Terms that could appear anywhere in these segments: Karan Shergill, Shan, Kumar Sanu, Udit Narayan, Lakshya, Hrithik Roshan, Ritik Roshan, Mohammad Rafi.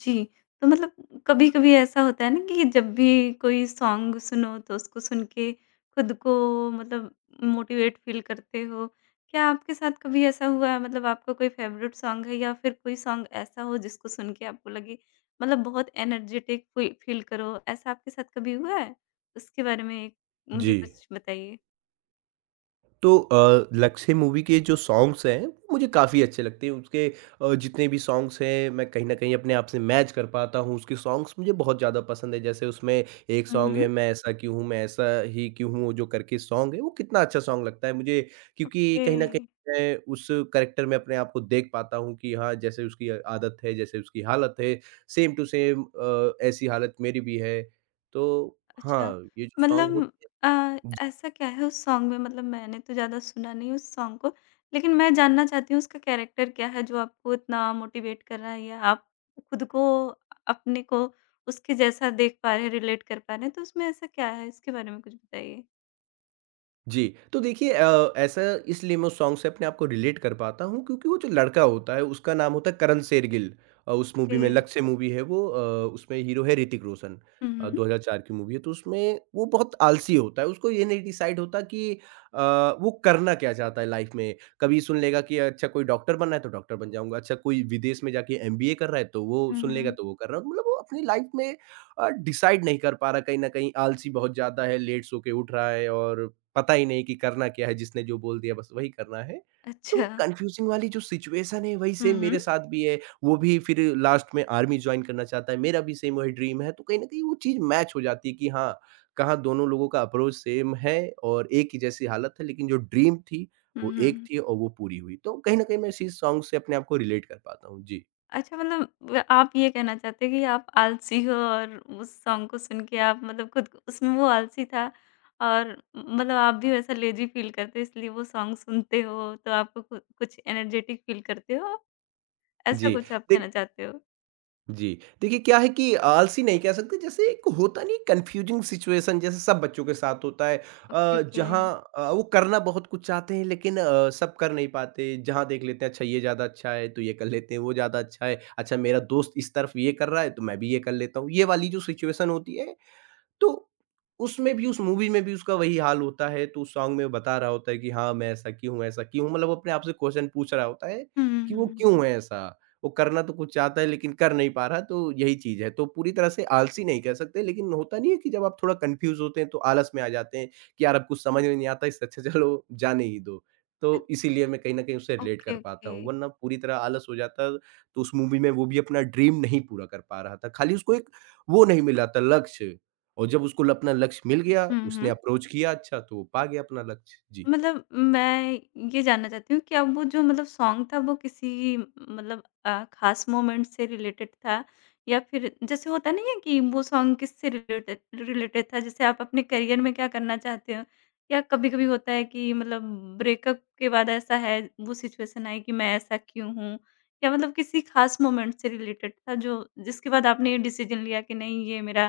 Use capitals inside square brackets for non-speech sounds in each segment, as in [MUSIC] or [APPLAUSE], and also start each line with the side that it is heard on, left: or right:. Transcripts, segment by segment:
left: जी। तो मतलब कभी-कभी ऐसा होता है ना कि जब भी कोई सॉन्ग सुनो तो उसको सुन के खुद को मतलब मोटिवेट फील करते हो। क्या आपके साथ कभी ऐसा हुआ है? मतलब आपका कोई फ़ेवरेट सॉन्ग है या फिर कोई सॉन्ग ऐसा हो जिसको सुन के आपको लगे मतलब बहुत एनर्जेटिक फी फील करो, ऐसा आपके साथ कभी हुआ है? उसके बारे में एक मुझे
right: जी।
left: कुछ बताइए।
right: तो लक्ष्य मूवी के जो सॉन्ग्स हैं, मुझे काफ़ी अच्छे लगते हैं। उसके जितने भी सॉन्ग्स हैं, मैं कहीं न कहीं अपने आप से मैच कर पाता हूँ। उसके सॉन्ग्स मुझे बहुत ज़्यादा पसंद हैं। जैसे उसमें एक
left: हुँ,
right: सॉन्ग है,
left: हुँ।
right: मैं ऐसा क्यों हूँ, मैं ऐसा ही क्यों हूँ, वो जो करके सॉन्ग है, वो कितना अच्छा सॉन्ग लगता है मुझे। क्योंकि
left: ओके।
right: कहीं न कहीं मैं उस कैरेक्टर में अपने आप को देख पाता हूँ कि हाँ, जैसे उसकी आदत है, जैसे उसकी हालत है, सेम टू सेम ऐसी हालत मेरी भी है। तो
left: अच्छा,
right: हाँ, ये जो सॉन्ग होते
left: मतलब
right: हैं
left: अ, ऐसा क्या है उस सॉन्ग में? मतलब मैंने तो ज़्यादा सुना नहीं उस सॉन्ग को, लेकिन मैं जानना चाहती हूँ उसका कैरेक्टर क्या है जो आपको इतना मोटिवेट कर रहा है, या आप खुद को, अपने को उसके जैसा देख पा रहे हैं, रिलेट कर पा रहे हैं, तो उसमें ऐसा क्या है? इसके बारे में कुछ बताइए।
right: जी, तो देखिए ऐसा इसलिए मैं उस सॉन्ग से अपने आप को रिलेट कर पाता हूँ क्योंकि वो जो लड़का होता है उसका नाम होता है करण शेरगिल उस मूवी
left: ओके।
right: में लक्ष्य मूवी है वो उसमें हीरो है ऋतिक रोशन
left: हुँ, हुँ।
right: 2004 की मूवी है तो उसमें वो बहुत आलसी होता है उसको ये नहीं डिसाइड होता कि अ, वो करना क्या चाहता है लाइफ में कभी सुन लेगा कि अच्छा कोई डॉक्टर बनना है तो डॉक्टर बन जाऊंगा अच्छा कोई विदेश में जाके एमबीए कर रहा है तो वो
left: हुँ,
right: सुन लेगा
left: हुँ।
right: तो वो कर रहा है मतलब वो अपनी लाइफ में डिसाइड नहीं कर पा रहा कहीं ना कहीं आलसी बहुत ज्यादा है लेट सो के उठ रहा है और पता ही नहीं कि करना क्या है, जिसने जो बोल दिया बस वही करना है। तो
left: अच्छा।
right: कन्फ्यूज़िंग वाली जो सिचुएशन है वही
left: हुँ,
right: सेम मेरे
left: हुँ।
right: साथ भी है। वो भी फिर लास्ट में आर्मी जॉइन करना चाहता है, मेरा भी सेम वही ड्रीम है। तो कहीं न कहीं वो चीज़ मैच हो जाती है कि हाँ, कहाँ दोनों लोगों का अप्रोच सेम है और एक ही जैसी हालत है लेकिन जो ड्रीम थी,
left: हुँ,
right: वो एक
left: हुँ।
right: थी और वो पूरी हुई। तो कहीं न कहीं मैं इसी सॉन्ग से अपने आप को रिलेट कर पाता हूँ। जी।
left: अच्छा, मतलब व आप ये कहना चाहते हो कि आप आलसी हो, और उस सॉन्ग को सुन के आप मतलब खुद को उसमें, वो आलसी था, और मतलब आप भी वैसा लेज़ी फ़ील करते हो, इसलिए वो सॉन्ग सुनते हो तो आपको कु कुछ एनर्जेटिक फ़ील करते हो, ऐसा
right: जी,
left: कुछ आप कहना
right: देखिए
left: चाहते हो?
right: जी। देखिए क्या है कि आलसी नहीं कह सकते जैसे एक होता नहीं कन्फ्यूजिंग सिचुएशन जैसे सब बच्चों के साथ होता है
left: ओके, ओके।
right: जहाँ वो करना बहुत कुछ चाहते हैं लेकिन सब कर नहीं पाते। जहाँ देख लेते हैं अच्छा ये ज़्यादा अच्छा है तो ये कर लेते हैं, वो ज़्यादा अच्छा है, अच्छा मेरा दोस्त इस तरफ ये कर रहा है तो मैं भी ये कर लेता हूँ। ये वाली जो सिचुएशन होती है तो उसमें भी, उस मूवी में भी उसका वही हाल होता है, तो उस सॉन्ग में वो बता रहा होता है कि हाँ, मैं ऐसा क्यों हूँ ऐसा क्यों हूँ? मतलब वो अपने आप से क्वेश्चन पूछ रहा होता है
left: हुँ, हुँ,
right: कि वो
left: हुँ,
right: क्यों
left: हुँ।
right: है ऐसा? वो करना तो कुछ चाहता है लेकिन कर नहीं पा रहा, तो यही चीज़ है। तो पूरी तरह से आलसी नहीं कह सकते, लेकिन होता नहीं है कि जब आप थोड़ा कन्फ्यूज़ होते हैं, तो आलस में आ जाते हैं कि यार अब कुछ समझ में नहीं आता, इससे अच्छा चलो जाने ही दो।
left: अ
right: तो इसीलिए मैं कहीं न कहीं उससे रिलेट कर
left: ओके,
right: पाता
left: ओके।
right: हूँ, वरना पूरी तरह आलस हो जाता, तो उस मूवी में वो भी अपना ड्रीम नहीं पूरा कर पा रहा था। खाली उसको एक वो नहीं मिला था लक्ष्य। और जब उसको ल अपना लक्ष्य मिल गया,
left: हुँ,
right: उसने
left: हुँ।
right: अप्रोच किया अच्छा, तो वो पा गया अपना लक्ष्य। जी।
left: मतलब मैं ये जानना चाहती हूँ, क्या वो जो मतलब सॉन्ग था वो किसी मतलब ख़ास मोमेंट से रिलेटेड था? या फिर जैसे होता नहीं है कि वो सॉन्ग किससे रिलेटेड रिलेटेड था? जैसे आप अपने करियर में क्या करना चाहते हो? या कभी-कभी होता है कि मतलब ब्रेकअप के बाद ऐसा है, वो सिचुएशन आई कि मैं ऐसा क्यों हूँ? या मतलब किसी ख़ास मोमेंट से रिलेटेड था जो जिसके बाद आपने ये डिसीज़न लिया कि नहीं, ये मेरा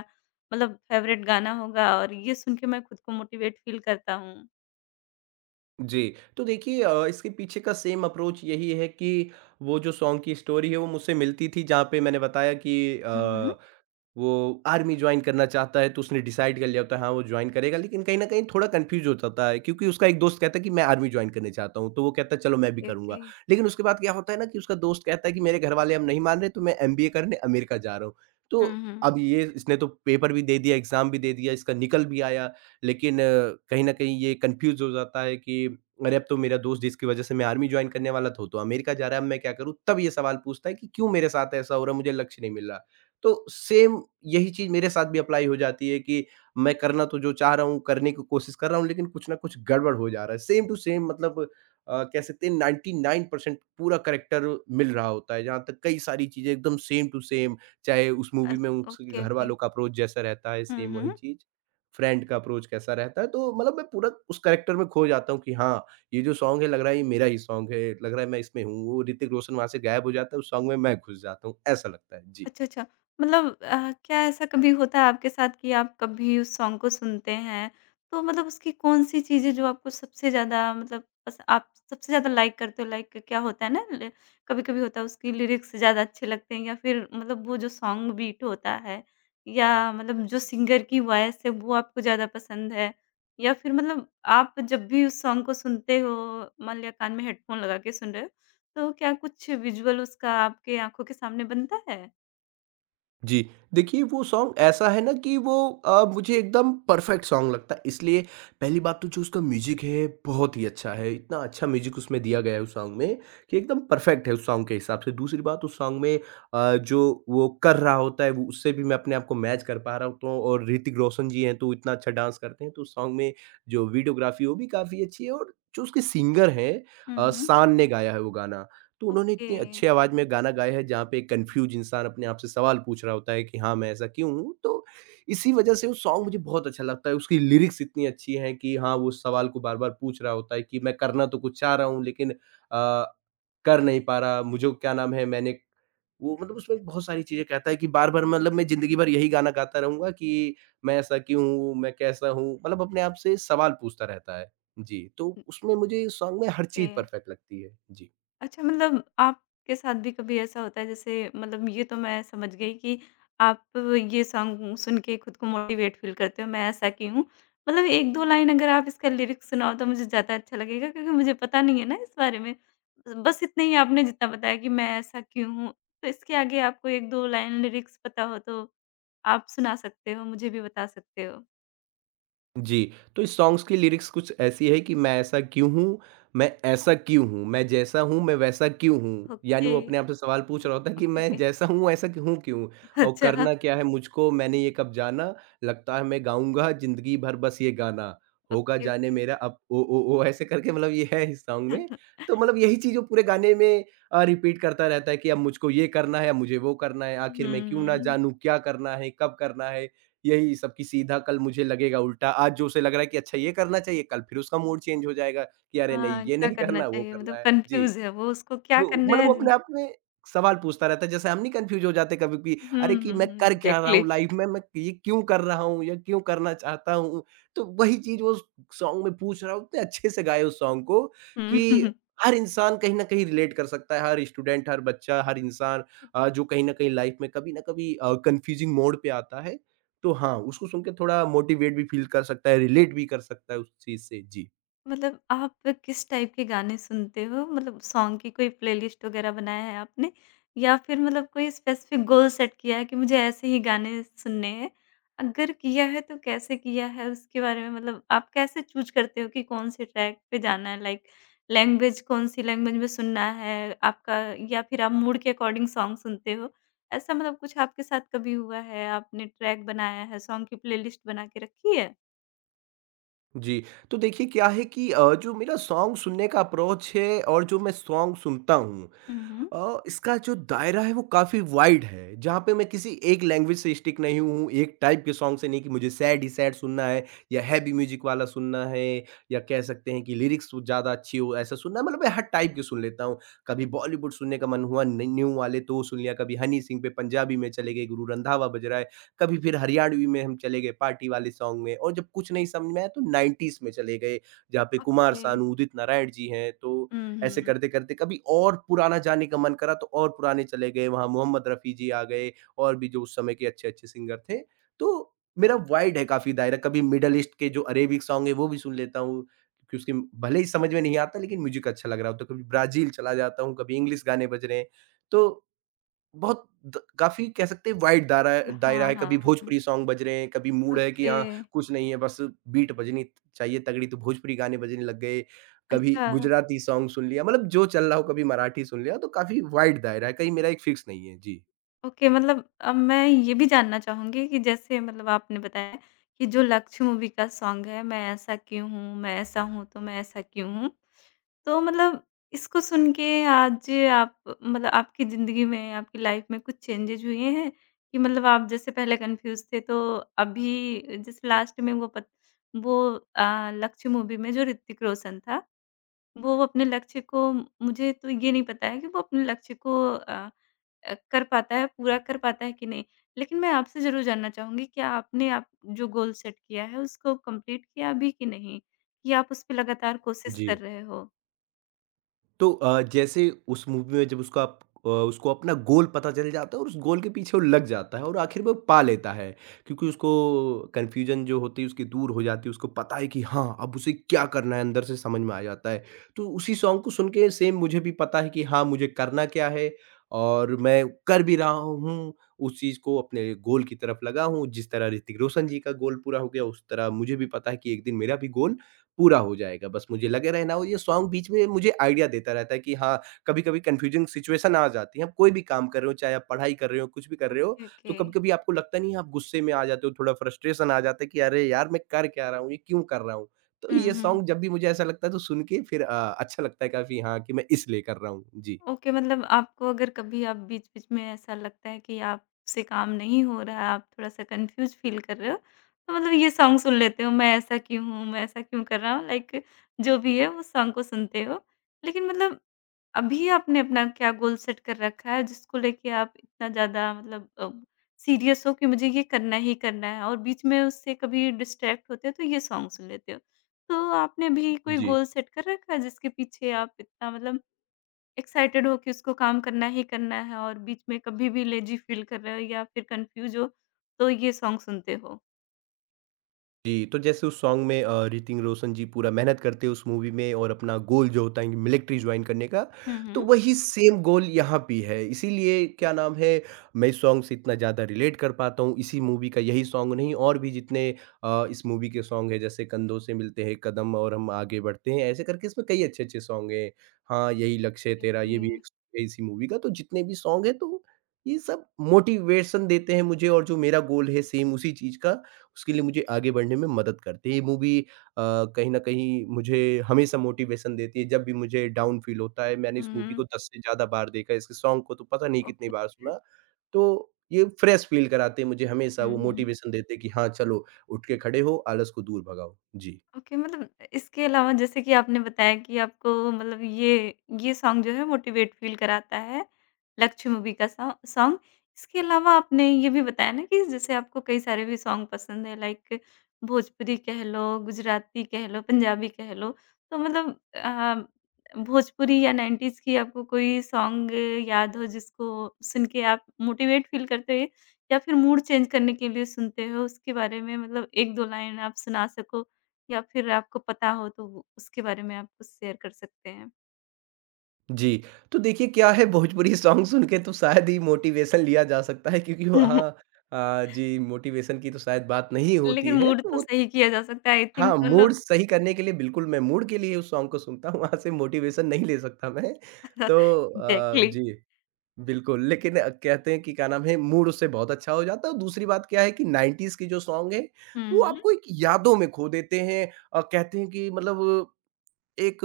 left: मतलब फ़ेवरेट गाना होगा और ये सुन के मैं खुद को मोटिवेट फ़ील करता हूँ?
right: जी। तो देखिए इसके पीछे का सेम अप्रोच यही है कि वो जो सॉन्ग की स्टोरी है वो मुझसे मिलती थी जहाँ पे मैंने बताया कि
left: हुँ, हुँ।
right: अ वो आर्मी जॉइन करना चाहता है तो उसने डिसाइड कर लिया होता है हाँ वो जॉइन करेगा लेकिन कहीं न कहीं थोड़ा कन्फ्यूज़ हो जाता है क्योंकि उसका एक दोस्त कहता है कि मैं आर्मी जॉइन करने चाहता हूँ, तो वो कहता है चलो मैं भी
left: ओके,
right: करूँगा।
left: ओके।
right: लेकिन उसके बाद क्या होता है ना कि उसका दोस्त कहता है कि मेरे घरवाले अब नहीं मान रहे तो मैं एमबीए करने अमेरिका जा रहा हूँ। तो
left: हुँ, हुँ।
right: अब ये इसने तो पेपर भी दे दिया, एग्ज़ाम भी दे दिया, इसका निकल भी आया लेकिन कहीं न कहीं ये कन्फ्यूज़ हो जाता है कि अरे अब तो मेरा दोस्त जिसकी वज़ह से मैं आर्मी जॉइन करने वाला था वो तो अमेरिका जा रहा है, अब मैं क्या करूँ? तब ये सवाल पूछता है कि क्यों मेरे साथ ऐसा हो रहा है? मुझे लक्ष्य नहीं मिल रहा। तो सेम यही चीज़ मेरे साथ भी अप्लाई हो जाती है कि मैं करना तो जो चाह रहा हूँ, करने की कोशिश कर रहा हूँ, लेकिन कुछ ना कुछ गड़बड़ हो जा रहा है। सेम टू सेम मतलब कह सकते हैं 99% पूरा करैक्टर मिल रहा होता है, जहाँ तक कई सारी चीज़ें एकदम सेम टू सेम, चाहे उस
left: अ,
right: मूवी में उसके
left: ओके, ओके।
right: घरवालों का अप्रोच जैसा रहता है,
left: हुँ,
right: सेम वही
left: हुँ।
right: चीज़, फ्रेंड का अप्रोच कैसा रहता है, तो मतलब मैं पूरा उस करैक्टर में खो जाता हूँ कि हाँ, ये जो सॉन्ग है लग रहा है ये मेरा ही सॉन्ग है, लग रहा है मैं इसमें हूँ। वो ऋतिक रोशन वहाँ से गायब हो जाता है, उस सॉन्ग में मैं घुस जाता हूँ, ऐसा लगता है। जी।
left: अच्छा, अच्छा। मतलब क्या ऐसा कभी होता है आपके साथ कि आप कभी उस सॉन्ग को सुनते हैं, तो मतलब उसकी कौन-सी चीज़ें जो आपको सबसे ज़्यादा मतलब पस आप सबसे ज़्यादा लाइक करते हो? लाइक क्या होता है ना, ल कभी-कभी होता है उसकी लिरिक्स ज़्यादा अच्छे लगते हैं, या फिर मतलब वो जो सॉन्ग बीट होता है, या मतलब जो सिंगर की वॉइस है वो आपको ज़्यादा पसंद है? या फिर मतलब आप जब भी उस सॉन्ग को सुनते हो, मान लिया कान में हेडफ़ोन लगा के सुन रहे हो, तो क्या कुछ विज़ुअल उसका आपके आँखों के सामने बनता है?
right: जी, देखिए वो सॉन्ग ऐसा है ना कि वो मुझे एकदम परफेक्ट सॉन्ग लगता है इसलिए पहली बात तो जो उसका म्यूज़िक है बहुत ही अच्छा है, इतना अच्छा म्यूज़िक उसमें दिया गया है उस सॉन्ग में कि एकदम परफेक्ट है उस सॉन्ग के हिसाब से। दूसरी बात उस सॉन्ग में जो वो कर रहा होता है वो उससे भी मैं अपने आप को मैच कर पा रहा होता हूँ और ऋतिक रोशन जी हैं तो वो इतना अच्छा डांस करते हैं तो उस सॉन्ग में जो वीडियोग्राफ़ी है वो भी काफ़ी अच्छी है और जो उसके सिंगर हैं
left: हुँ, हुँ।
right: शान ने गाया है वो गाना। तो उन्होंने
left: ओके,
right: इतनी अच्छी आवाज़ में गाना गाया है जहाँ पे एक कन्फ्यूज़ इंसान अपने आप से सवाल पूछ रहा होता है कि हाँ, मैं ऐसा क्यों हूँ? तो इसी वज़ह से वो सॉन्ग मुझे बहुत अच्छा लगता है। उसकी लिरिक्स इतनी अच्छी हैं कि हाँ, वो उस सवाल को बार-बार पूछ रहा होता है कि मैं करना तो कुछ चाह रहा हूँ लेकिन कर नहीं पा रहा, मुझे क्या नाम है मैंने वो मतलब उसमें बहुत सारी चीज़ें कहता है कि बार-बार मतलब मैं ज़िंदगी भर यही गाना गाता रहूँगा कि मैं ऐसा क्यों हूँ? मैं कैसा हूँ? मतलब अपने आप से सवाल पूछता रहता है। जी, तो
left: हुँ।
right: उसमें मुझे सॉन्ग में हर
left: ओके।
right: चीज़ परफ़ेक्ट लगती है। जी।
left: अच्छा, मतलब आपके साथ भी कभी ऐसा होता है जैसे, मतलब ये तो मैं समझ गई कि आप ये सॉन्ग सुन के खुद को मोटिवेट फ़ील करते हो, मैं ऐसा की हूँ। मतलब 1-2 लाइन अगर आप इसका लिरिक्स सुनाओ तो मुझे ज़्यादा अच्छा लगेगा, क्योंकि मुझे पता नहीं है ना इस बारे में। बस इतना ही आपने जितना बताया कि मैं ऐसा क्यों हूँ, तो इसके आगे आपको 1-2 लाइन लिरिक्स पता हो तो आप सुना सकते हो, मुझे भी बता सकते हो।
right: जी, तो इस सॉन्ग्स की लिरिक्स कुछ ऐसी है कि मैं ऐसा क्यों हूँ, मैं ऐसा क्यों हूँ, मैं जैसा हूँ, मैं वैसा क्यों हूँ? यानी
left: ओके,
right: वो अपने आप से सवाल पूछ रहा होता है
left: ओके,
right: कि मैं
left: ओके।
right: जैसा हूँ, ऐसा क्यों हूँ क्यों?
left: [LAUGHS]
right: और
left: अच्छा,
right: करना क्या है मुझको, मैंने ये कब जाना? लगता है मैं गाऊँगा ज़िंदगी भर बस ये गाना, होगा
left: ओके,
right: जाने
left: ओके।
right: मेरा अब ओ ओ ओ ऐसे करके मतलब ये है इस सॉन्ग में।
left: [LAUGHS]
right: तो मतलब यही चीज़ वो पूरे गाने में रिपीट करता रहता है कि अब मुझको ये करना है, अब मुझे वो करना है, आखिर मैं क्यों ना
left: हुँ।
right: जानूँ, क्या करना है, कब करना है? यही सब कि सीधा कल मुझे लगेगा उल्टा, आज जो उसे लग रहा है कि अच्छा ये करना चाहिए, कल फिर उसका मूड चेंज हो जाएगा कि अरे नहीं,
left: हाँ,
right: ये
left: क्या
right: नहीं
left: करना
right: करना, वो
left: चाहिए?
right: करना
left: मतलब
right: है। जी।
left: कन्फ्यूज़ है वो, उसको क्या
right: तो
left: करना
right: मतलब
left: है
right: वो अपने
left: ज़िन
right: आप में सवाल पूछता रहता है, जैसे हम नहीं कन्फ्यूज़ हो जाते कभी भी,
left: हुँ,
right: अरे! कि
left: हुँ,
right: मैं
left: हुँ।
right: कर क्या रहा
left: एग्ज़ैक्टली।
right: हूँ लाइफ़ में, मैं ये क्यों कर रहा हूँ या क्यों करना चाहता हूँ? तो वही चीज़ वो सॉन्ग में पूछ रहा है, उतने अच्छे से गाया उस सॉन्ग को कि
left: हुँ। [LAUGHS]
right: हर इंसान कहीं न कहीं रिलेट कर सकता है, हर स्टूडेंट, हर बच्चा, हर इंसान जो कहीं न कहीं लाइफ़ में कभी न कभी कन्फ्यूज़िंग मोड़ पे आता है। तो हाँ, उसको सुन के थोड़ा मोटिवेट भी फ़ील कर सकता है, रिलेट भी कर सकता है उस चीज़ से। जी।
left: मतलब आप किस टाइप के गाने सुनते हो? मतलब सॉन्ग की कोई प्लेलिस्ट वगैरह बनाया है आपने? या फिर मतलब कोई स्पेसिफिक गोल सेट किया है कि मुझे ऐसे ही गाने सुनने हैं? अगर किया है तो कैसे किया है? उसके बारे में मतलब आप कैसे चूज़ करते हो कि कौन-से ट्रैक पे जाना है? लाइक लैंग्वेज, कौन-सी लैंग्वेज में सुनना है आपका, या फिर आप मूड के अकॉर्डिंग सॉन्ग सुनते हो? ऐसा मतलब कुछ आपके साथ कभी हुआ है? आपने ट्रैक बनाया है, सॉन्ग की प्लेलिस्ट बना के रखी है?
right: जी, तो देखिए क्या है कि जो मेरा सॉन्ग सुनने का अप्रोच है और जो मैं सॉन्ग सुनता हूँ,
left: हुँ, हुँ।
right: इसका जो दायरा है वो काफ़ी वाइड है, जहाँ पे मैं किसी एक लैंग्वेज से स्टिक नहीं हूँ, एक टाइप के सॉन्ग से नहीं कि मुझे सैड ही सैड सुनना है या हैवी म्यूज़िक वाला सुनना है या कह सकते हैं कि लिरिक्स ज़्यादा अच्छी हो ऐसा सुनना है, मतलब मैं हर टाइप के सुन लेता हूँ। कभी बॉलीवुड सुनने का मन हुआ न न्यू वाले तो वो सुन लिया, कभी हनी सिंह पे पंजाबी में चले गए, गुरु रंधावा बज रहा है, कभी फिर हरियाणवी में हम चले गए पार्टी वाले सॉन्ग में और जब कुछ नहीं समझ में आया तो 90s में चले गए, जहाँ पे कुमार
left: ओके।
right: सानू, उदित नारायण जी हैं। तो
left: हुँ,
right: ऐसे
left: हुँ।
right: करते-करते कभी और पुराना जाने का मन करा तो और पुराने चले गए, वहाँ मोहम्मद रफ़ी जी आ गए और भी जो उस समय के अच्छे-अच्छे सिंगर थे। तो मेरा वाइड है काफ़ी दायरा, कभी मिडल ईस्ट के जो अरेबिक सॉन्ग हैं वो भी सुन लेता हूँ, क्योंकि उसके भले ही समझ में नहीं आता लेकिन म्यूज़िक अच्छा लग रहा हो, तो कभी ब्राज़ील चला जाता हूँ, कभी इंग्लिश गाने बज रहे हैं। तो बहुत द काफ़ी कह सकते हैं वाइड दायरा दायरा
left: हाँ,
right: है,
left: हाँ,
right: कभी
left: हुँ।
right: भोजपुरी सॉन्ग बज रहे हैं, कभी मूड है कि
left: ओके।
right: हाँ, कुछ नहीं है बस बीट बजनी चाहिए तगड़ी तो भोजपुरी गाने बजने लग गए, कभी
left: अच्छा,
right: गुजराती सॉन्ग सुन लिया मतलब जो चल रहा हो, कभी मराठी सुन लिया, तो काफ़ी वाइड दायरा है, कहीं मेरा एक फिक्स नहीं है। जी।
left: ओके, मतलब अब मैं ये भी जानना चाहूँगी कि जैसे मतलब आपने बताया कि जो लक्ष्य मूवी का सॉन्ग है, मैं ऐसा क्यों हूँ, मैं ऐसा हूँ तो मैं ऐसा क्यों हूँ। तो मतलब इसको सुन के आज आप, मतलब आपकी ज़िंदगी में, आपकी लाइफ़ में कुछ चेंजेज़ हुए हैं? कि मतलब आप जैसे पहले कन्फ्यूज़ थे तो अभी जैसे लास्ट में वो पत वो लक्ष्य मूवी में जो ऋतिक रोशन था वो अपने लक्ष्य को, मुझे तो ये नहीं पता है कि वो अपने लक्ष्य को कर पाता है, पूरा कर पाता है कि नहीं? लेकिन मैं आपसे ज़रूर जानना चाहूँगी, क्या आपने आप जो गोल सेट किया है उसको कंप्लीट किया अभी कि नहीं? या आप उस पे लगातार कोशिश
right: जी।
left: कर रहे हो?
right: तो अ, जैसे उस मूवी में जब उसको उसको अपना गोल पता चल जाता है और उस गोल के पीछे वो लग जाता है और आखिर में वो पा लेता है क्योंकि उसको कन्फ्यूजन जो होती है उसकी दूर हो जाती है, उसको पता है कि हाँ अब उसे क्या करना है, अंदर से समझ में आ जाता है। तो उसी सॉन्ग को सुन के सेम मुझे भी पता है कि हाँ मुझे करना क्या है और मैं कर भी रहा हूँ, उस चीज़ को अपने गोल की तरफ लगा हूँ। जिस तरह ऋतिक रोशन जी का गोल पूरा हो गया उस तरह मुझे भी पता है कि एक दिन मेरा भी गोल पूरा हो जाएगा। बस मुझे लगे रहना हो। ये सॉन्ग बीच में मुझे आइडिया देता रहता है कि हाँ, कभी-कभी कन्फ्यूजिंग सिचुएशन आ जाती है। आप कोई भी काम कर रहे हो, चाहे आप पढ़ाई कर रहे हो, कुछ भी कर रहे हो,
left: ओके,
right: तो
left: ओके।
right: कभी-कभी आपको लगता नहीं है आप गुस्से में आ जाते हो, थोड़ा फ्रस्ट्रेशन आ जाता है कि अरे यार! मैं कर क्या रहा हूँ? ये क्यों कर रहा हूँ? तो
left: हुँ,
right: ये
left: हुँ।
right: सॉन्ग जब भी मुझे ऐसा लगता है तो सुन के फिर अच्छा लगता है काफ़ी हाँ, कि मैं इसलिए कर रहा हूँ। जी।
left: ओके, मतलब आपको अगर कभी आप बीच-बीच में ऐसा लगता है कि आपसे काम नहीं हो रहा है, आप थोड़ा-सा कन्फ्यूज़ फ़ील कर रहे हो, तो मतलब ये सॉन्ग सुन लेते हो, मैं ऐसा क्यों हूँ, मैं ऐसा क्यों कर रहा हूँ, लाइक जो भी है उस सॉन्ग को सुनते हो। लेकिन मतलब अभी आपने अपना क्या गोल सेट कर रखा है जिसको लेके आप इतना ज़्यादा, मतलब सीरियस हो कि मुझे ये करना ही करना है, और बीच में उससे कभी डिस्ट्रैक्ट होते हो तो ये सॉन्ग सुन लेते हो। तो आपने अभी कोई
right: जी।
left: गोल सेट कर रखा है जिसके पीछे आप इतना मतलब एक्साइटेड हो कि उसको काम करना ही करना है, और बीच में कभी भी लेज़ी फील कर रहे हो या फिर कन्फ्यूज़ हो, तो ये सॉन्ग सुनते हो?
right: जी, तो जैसे उस सॉन्ग में ऋतिक रोशन जी पूरा मेहनत करते हैं उस मूवी में और अपना गोल जो होता है कि मिलिट्री जॉइन करने का,
left: हुँ,
right: तो
left: हुँ।
right: वही सेम गोल यहाँ भी है। इसीलिए क्या नाम है, मैं इस सॉन्ग से इतना ज़्यादा रिलेट कर पाता हूँ। इसी मूवी का यही सॉन्ग नहीं और भी जितने इस मूवी के सॉन्ग हैं, जैसे कंधों से मिलते हैं कदम और हम आगे बढ़ते हैं, ऐसे करके इसमें कई अच्छे-अच्छे सॉन्ग हैं। हाँ, यही लक्ष्य है तेरा
left: ओके।
right: ये भी एक सॉन्ग है इसी मूवी का, तो जितने भी सॉन्ग हैं तो ये सब मोटिवेशन देते हैं मुझे और जो मेरा गोल है सेम उसी चीज़ का, उसके लिए मुझे आगे बढ़ने में मदद करती है। ये मूवी कहीं न कहीं मुझे हमेशा मोटिवेशन देती है, जब भी मुझे डाउन फील होता है। मैंने
left: हुँ,
right: इस मूवी
left: हुँ।
right: को 10 से ज़्यादा बार देखा है, इसके सॉन्ग को तो पता नहीं कितनी
left: ओके।
right: बार
left: हुँ।
right: सुना। तो ये फ्रेश फील कराते हैं मुझे हमेशा,
left: हुँ,
right: वो
left: हुँ।
right: मोटिवेशन देते हैं कि हाँ, चलो उठ के खड़े हो, आलस को दूर भगाओ। जी।
left: ओके, मतलब इसके अलावा जैसे कि आपने बताया कि आपको, मतलब ये सॉन्ग जो है मोटिवेट फ़ील कराता है, लक्ष्य मूवी का सॉ सॉन्ग। इसके अलावा आपने ये भी बताया ना कि जैसे आपको कई सारे भी सॉन्ग पसंद हैं, लाइक भोजपुरी कह लो, गुजराती कह लो, पंजाबी कह लो। तो मतलब भोजपुरी या 90s की आपको कोई सॉन्ग याद हो जिसको सुन के आप मोटिवेट फ़ील करते हो या फिर मूड चेंज करने के लिए सुनते हो, उसके बारे में मतलब 1-2 लाइन आप सुना सको? या फिर आपको पता हो तो वो उसके बारे में आप कुछ शेयर कर सकते हैं।
right: जी, तो देखिए क्या है, भोजपुरी [LAUGHS] सॉन्ग सुन के तो शायद ही मोटिवेशन लिया जा सकता है क्योंकि वहाँ
left: [LAUGHS]
right: जी मोटिवेशन की तो शायद बात नहीं होती
left: लेकिन
right: है,
left: मूड
right: तो
left: तो
right: वो
left: सही किया जा सकता है, आई थिंक।
right: हाँ, मूड
left: मतलब
right: सही करने के लिए बिल्कुल मैं मूड के लिए उस सॉन्ग को सुनता हूँ, वहाँ से मोटिवेशन नहीं ले सकता मैं। तो
left: एग्ज़ैक्टली।
right: जी, बिल्कुल लेकिन कहते हैं कि क्या नाम है मूड उससे बहुत अच्छा हो जाता है और दूसरी बात क्या है कि 90s के जो सॉन्ग हैं, वो
left: हुँ, हुँ,
right: आपको एक यादों में खो देते हैं। कहते हैं कि मतलब एक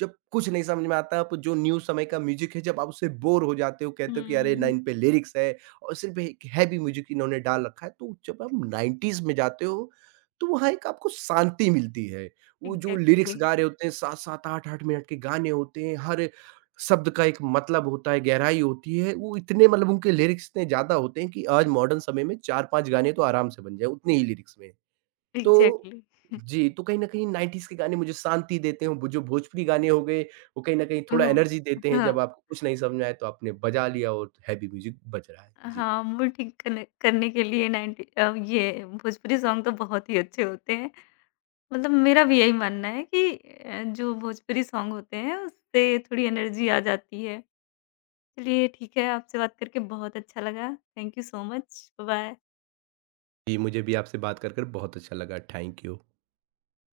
right: जब कुछ नहीं समझ में आता, आप जो न्यू समय का म्यूज़िक है, जब आप उससे बोर हो जाते हो, कहते हो कि अरे ना
left: हुँ,
right: इन पे लिरिक्स है और सिर्फ़ एक हैवी म्यूज़िक इन्होंने डाल रखा है, तो जब आप 90s में जाते हो, तो वहाँ एक आपको शांति मिलती है। वो जो लिरिक्स
left: एग्ज़ैक्टली,
right: गा रहे होते हैं, 7-7, 8-8 मिनट के गाने होते हैं, हर शब्द का एक मतलब होता है, गहराई होती है, वो इतने मतलब उनके लिरिक्स इतने ज़्यादा होते हैं कि आज मॉडर्न समय में 4-5 गाने तो आराम से बन जाएँ, उतने ही लिरिक्स में। तो
left: एग्ज़ैक्टली।
right: जी, तो कहीं न कहीं 90s के गाने मुझे शांति देते हैं, वो जो भोजपुरी गाने हो गए, वो कहीं न कहीं थोड़ा
left: वो
right: एनर्जी देते हैं, जब
left: हाँ।
right: आपको कुछ नहीं समझ में आए तो आपने बजा लिया और हैवी म्यूज़िक बज रहा है। जी।
left: हाँ, मूड ठीक करने करने के लिए 90 ये भोजपुरी सॉन्ग तो बहुत ही अच्छे होते हैं। मतलब मेरा भी यही मानना है कि जो भोजपुरी सॉन्ग होते हैं उससे थोड़ी एनर्जी आ जाती है। चलिए ठीक है, आपसे बात करके बहुत अच्छा लगा। Thank you so much. Bye bye.
right: जी, मुझे भी आपसे बात कर कर बहुत अच्छा लगा। Thank you.